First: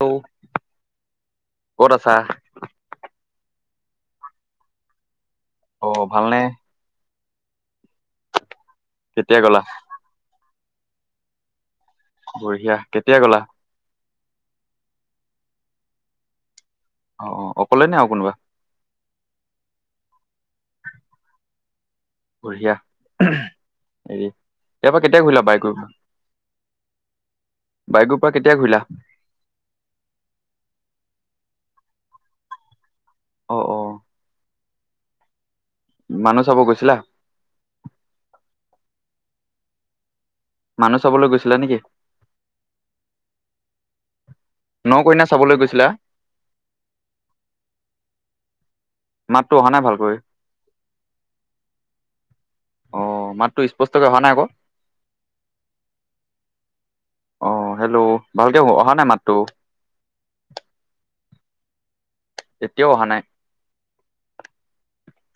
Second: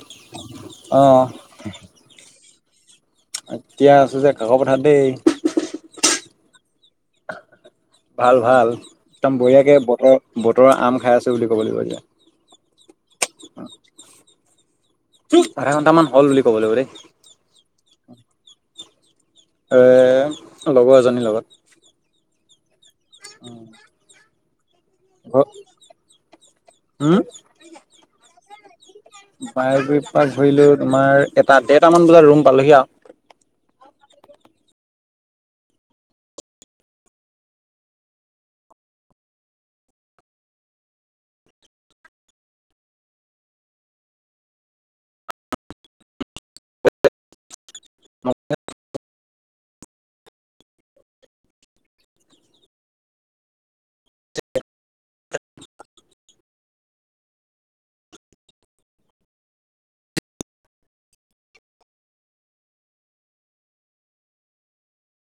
Hello অ'। ক'ত আছা? এতিয়া আছোঁ যে কাক পথাৰত দেই। অ', ভালনে? ভাল ভাল, একদম কেতিয়া গ'লা? বঢিয়াকে বহি বতৰৰ আম খাই আছোঁ বুলি ক'ব লাগিব এতিয়া। বঢ়িয়া। কেতিয়া গ'লা? আধা ঘন্টা মান হ'ল বুলি ক'ব লাগিব দে। অ', অকলে নে আৰু কোনোবা? এ, লগৰ এজনীৰ লগত। বঢ়িয়া, হেৰি তাৰপৰা কেতিয়া ঘূৰিলা বাই [unintelligible] হু? বায়গৰ পৰা কেতিয়া ঘূৰিলা? বায়গুৰিৰ পৰা ঘূৰিলো তোমাৰ এটা, দেৰটামান বজাত ৰুম পালোহি আৰু। অ', অ'। মানুহ চাব গৈছিলা? মানুহ চাবলৈ গৈছিলা নেকি? ন' কইনা চাবলৈ গৈছিলা। [unintelligible] মাতটো অহা নাই ভালকৈ। অ', মাতটো স্পষ্টকৈ অহা নাই আকৌ। অ', হেল্ল'। ভালকে অহা নাই মাতটো। এতিয়াও অহা নাই।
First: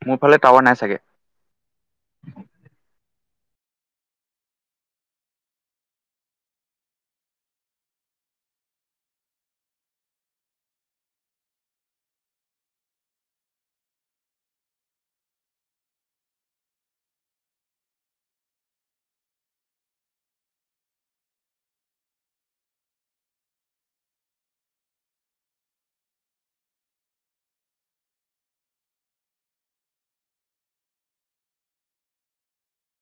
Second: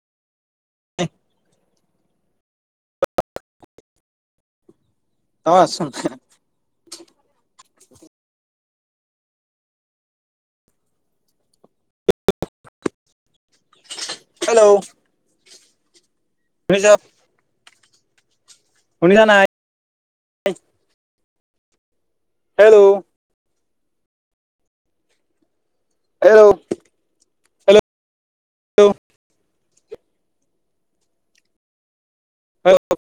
মোৰ ফালে টাৱাৰ নাই চাগে। [inaudible] তই আছোন হেল্ল'। শুনিছ? শুনিছা নাই? হেল্ল'। হেল্ল'। [unintelligible] [unintelligible]